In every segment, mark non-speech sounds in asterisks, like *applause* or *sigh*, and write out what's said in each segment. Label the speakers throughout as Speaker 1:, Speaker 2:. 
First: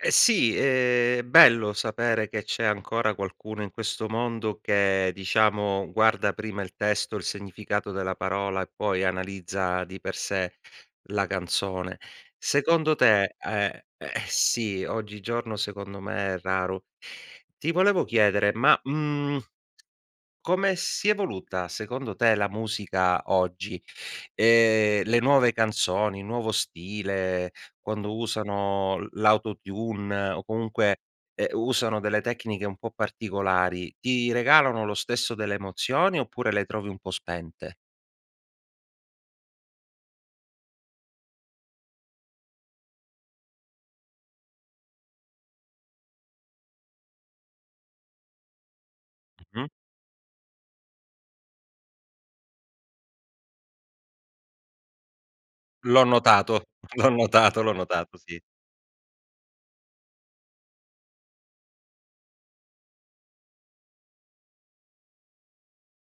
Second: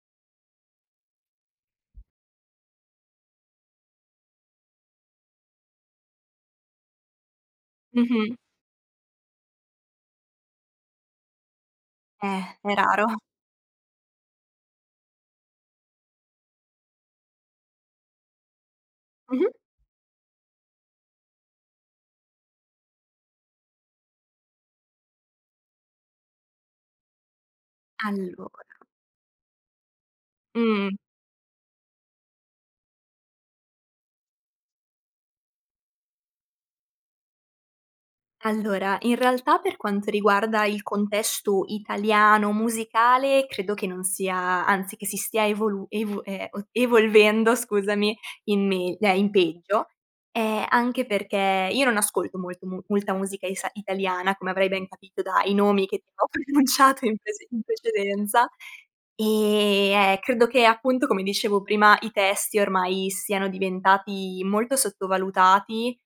Speaker 1: Eh sì, è bello sapere che c'è ancora qualcuno in questo mondo che, diciamo, guarda prima il testo, il significato della
Speaker 2: Mh-mh.
Speaker 1: parola e poi analizza di per sé la canzone.
Speaker 2: Eh, è
Speaker 1: Secondo
Speaker 2: raro.
Speaker 1: te è eh sì, oggigiorno secondo me è raro. Ti volevo chiedere: ma, mhmm,
Speaker 2: Mh-mh.
Speaker 1: come si è evoluta secondo te la musica oggi? Ehm, le nuove canzoni, nuovo stile, quando
Speaker 2: Allora
Speaker 1: usano l l' autotune o
Speaker 2: Mh.
Speaker 1: comunque, ehm, usano delle tecniche un po' particolari, ti regalano lo stesso delle emozioni oppure le trovi un po' spente?
Speaker 2: Allora, in realtà per quanto riguarda il contesto italiano musicale credo che non sia anzi che si stia evolu ev eh, evolvendo scusami, in megl eh in
Speaker 1: Mh-mh.
Speaker 2: peggio, ehm, anche perché io non ascolto molto mu molta musica isa italiana come avrei ben capito dai nomi che
Speaker 1: L'ho
Speaker 2: ti ho
Speaker 1: notato.
Speaker 2: pronunciato
Speaker 1: L'ho
Speaker 2: in prece
Speaker 1: notato,
Speaker 2: in
Speaker 1: l'ho notato, sì.
Speaker 2: precedenza, e, eh, credo che, appunto, come dicevo prima, i testi ormai siano diventati molto sottovalutati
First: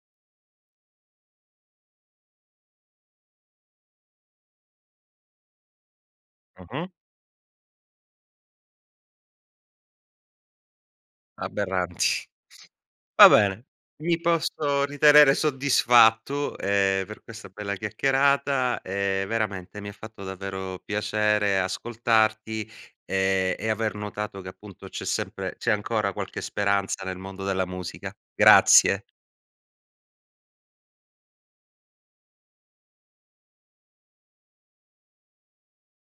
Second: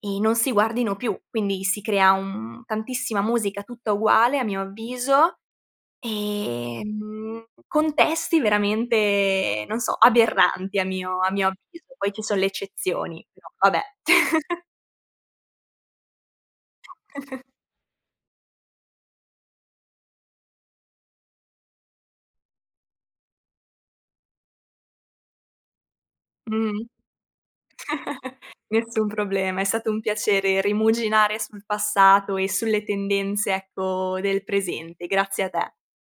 Speaker 2: e non si guardino più, quindi si crea, un tantissima musica tutta uguale a mio avviso e,
Speaker 1: Mh-mh.
Speaker 2: mhmm, contesti veramente, non so, aberranti a mio a
Speaker 1: Aberranti.
Speaker 2: mio avviso. Poi ci
Speaker 1: *chuckles*
Speaker 2: son le eccezioni,
Speaker 1: Va
Speaker 2: però
Speaker 1: bene.
Speaker 2: vabbè.
Speaker 1: Mi
Speaker 2: *chuckles*
Speaker 1: posso ritenere soddisfatto, ehm, per
Speaker 2: *chuckles*
Speaker 1: questa bella chiacchierata, ehm, veramente mi ha fatto davvero piacere ascoltarti e e aver notato che appunto c'è sempre c'è ancora qualche
Speaker 2: Mh-mh.
Speaker 1: speranza nel mondo della musica.
Speaker 2: *chuckles*
Speaker 1: Grazie.
Speaker 2: nessun problema, è stato un piacere rimuginare sul passato e sulle tendenze, ecco, del presente. Grazie a te.